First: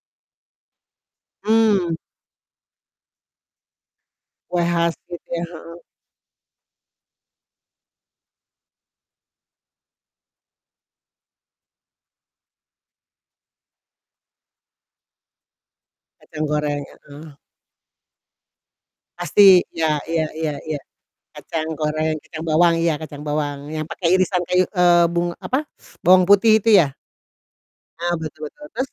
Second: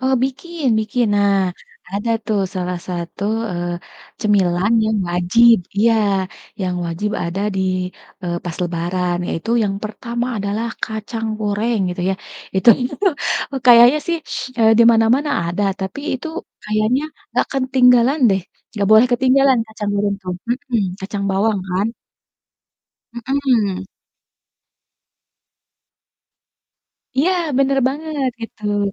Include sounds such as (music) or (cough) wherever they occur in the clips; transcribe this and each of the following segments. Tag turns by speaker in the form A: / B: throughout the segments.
A: Kalau bikin, bikin. Nah,
B: Mmm.
A: ada tuh salah satu, eee,
B: Kue
A: cemilan
B: khas
A: yang
B: gitu ya,
A: wajib
B: heeh.
A: iya, yang wajib ada di eee, pas Lebaran yaitu yang pertama adalah kacang goreng, gitu ya itu (laughs) kayaknya sih, eee, di mana-mana ada, tapi itu
B: Kacang goreng,
A: kayaknya
B: heeh.
A: nggak ketinggalan deh, nggak boleh ketinggalan
B: Pasti,
A: kacang
B: iya
A: goreng
B: iya
A: tuh,
B: iya iya,
A: mhm, kacang bawang
B: kacang
A: kan.
B: goreng, kacang bawang, iya, kacang bawang, yang
A: Mhm.
B: pakai irisan kayu eee, bung apa, (sucks teeth) bawang putih itu ya?
A: Iya, bener
B: Nah,
A: banget,
B: betul
A: gitu.
B: betul, terus?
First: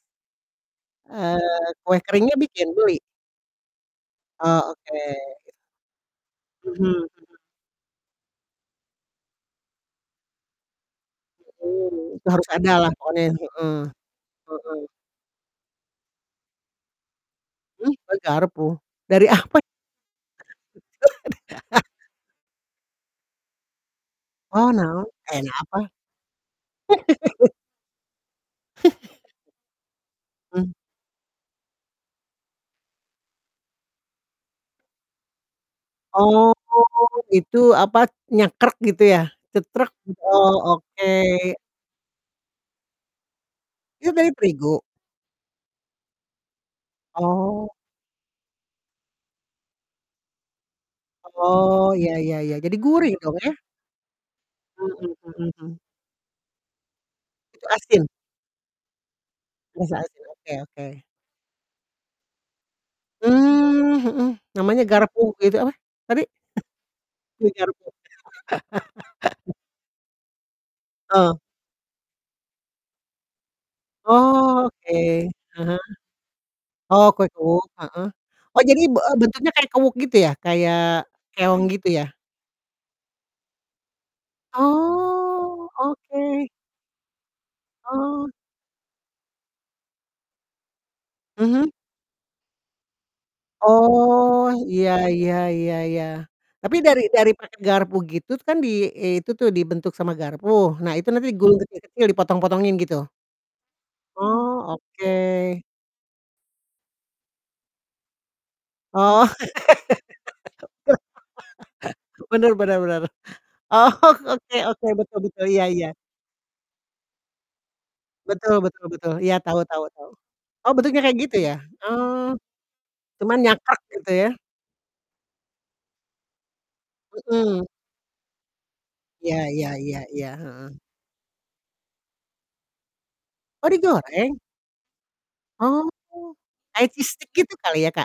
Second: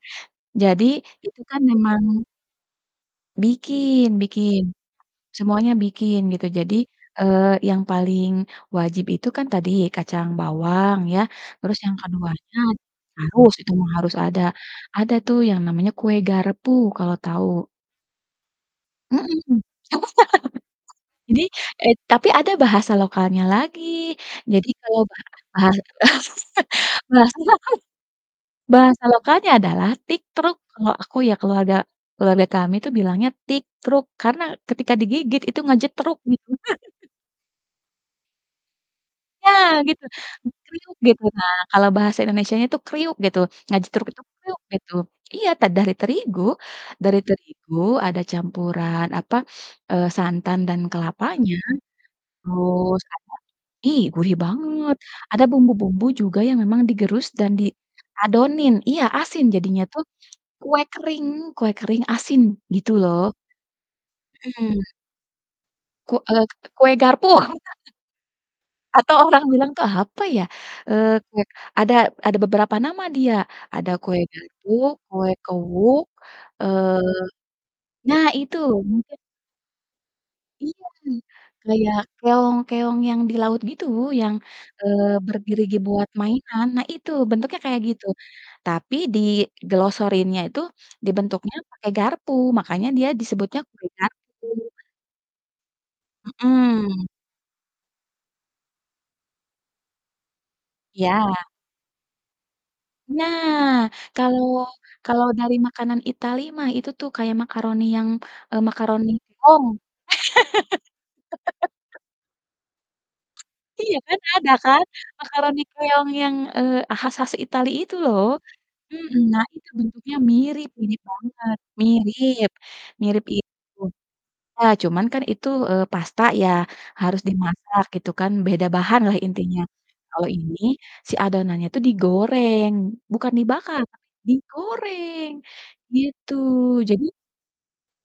A: Jadi,
B: Eee,
A: itu kan
B: kue
A: memang
B: keringnya bikin? Beli?
A: Bikin bikin,
B: Oh, oke.
A: semuanya bikin, gitu. Jadi,
B: Mhm mhm.
A: eee, yang paling wajib itu kan tadi kacang bawang ya,
B: Iya.
A: terus yang
B: Mmm, itu harus
A: keduanya
B: ada lah pokoknya,
A: harus, itu
B: heeh,
A: mah harus ada.
B: heeh.
A: Ada tuh yang namanya kue garpu kalau tahu.
B: Mmm, kue garpu? dari apa?
A: Mhm. (laughs) Ini
B: (laughs)
A: eee, tapi ada bahasa lokalnya lagi, jadi
B: Oh,
A: kalau
B: naon?
A: baha
B: Eh, na
A: baha
B: apa?
A: (laughs) bahasa
B: (laughs)
A: lokal bahasa lokalnya
B: (laughs)
A: adalah tiktruk
B: Hmm.
A: kalau aku ya, keluarga keluarga kami itu bilangnya tiktruk, karena ketika digigit, itu ngajetruk, gitu
B: Oh
A: kan. (laughs)
B: itu, apa, nyekrek gitu ya?
A: Ya,
B: Gi
A: gitu!
B: oh,
A: Kriuk,
B: oke.
A: gitu, nah, kalau bahasa Indonesianya itu "kriuk" gitu, ngajetruk,
B: Itu
A: itu
B: dari
A: kriuk
B: terigu?
A: gitu iya, ta dari terigu dari
B: Oh.
A: terigu ada campuran, apa, eee, santan dan kelapanya,
B: Oh, iya iya iya, jadi
A: terus
B: gurih
A: ada
B: dong ya?
A: ih, gurih
B: Mmm
A: banget,
B: mmm
A: ada
B: mmm, mhm.
A: bumbu-bumbu juga yang memang digerus dan
B: Itu asin?
A: diadonin iya, asin jadinya
B: Rasa
A: tuh,
B: asin, oke
A: kue
B: oke.
A: kering kue kering asin, gitu loh.
B: Mmm, mhm,
A: Mhm.
B: namanya garpu itu apa,
A: Ku
B: tapi? (chuckles)
A: eee, k kue garpu.
B: Kue garpu.
A: (laughs) Atau orang
B: (laughs)
A: bilang tuh apa ya, eee,
B: Heeh.
A: kue ada ada beberapa nama dia, ada kue garpu,
B: Oh, oke,
A: kue
B: ah hah.
A: kewuk,
B: Oh, kue
A: eee,
B: kuwuk, heeh.
A: nah itu,
B: Oh, jadi, be eee,
A: mungkin
B: bentuknya kayak kuwuk gitu ya,
A: Iya,
B: kayak keong gitu
A: kayak
B: ya?
A: keong keong yang di laut gitu, yang, eee, berdiri
B: Oh,
A: gi buat
B: oke.
A: mainan. Nah, itu bentuknya kayak gitu,
B: Oh.
A: tapi diglosorinnya itu, dibentuknya
B: Mhm.
A: pakai garpu, makanya dia disebutnya kue garpu.
B: Oh, iya iya iya iya. Tapi dari
A: Mhm.
B: dari pakai garpu gitu kan, di itu tuh, dibentuk sama garpu, nah itu nanti
A: Iya.
B: digulung kecil-kecil, dipotong-potongin gitu?
A: Nah, kalau
B: Oh,
A: kalau dari
B: oke.
A: makanan Italy mah itu tuh kayak makaroni yang, eee, makaroni
B: Oh,
A: keong. (laughs)
B: (laughs) bener bener bener. Oh,
A: Iya, kan ada
B: oke
A: kan,
B: oke, betul betul,
A: makaroni
B: iya iya.
A: keong yang, eee, khas-khas Italy itu lho,
B: Betul betul betul,
A: mhm.
B: iya
A: Nah,
B: tahu
A: itu
B: tahu tahu.
A: bentuknya mirip,
B: Oh,
A: mirip
B: bentuknya kayak gitu ya?
A: banget,
B: Oh,
A: mirip
B: cuma nyakrek,
A: itu.
B: gitu ya?
A: Iya, cuman kan itu, eee, pasta ya, harus
B: Mhm.
A: dimasak gitu kan, beda bahan lah,
B: Iya
A: intinya.
B: iya iya
A: Kalau
B: iya,
A: ini
B: heeh.
A: si adonannya tuh digoreng, bukan
B: Oh,
A: dibakar, tapi
B: digoreng?
A: digoreng,
B: Oh,
A: gitu.
B: kayak
A: Jadi
B: cheese stick gitu kali ya, Kak?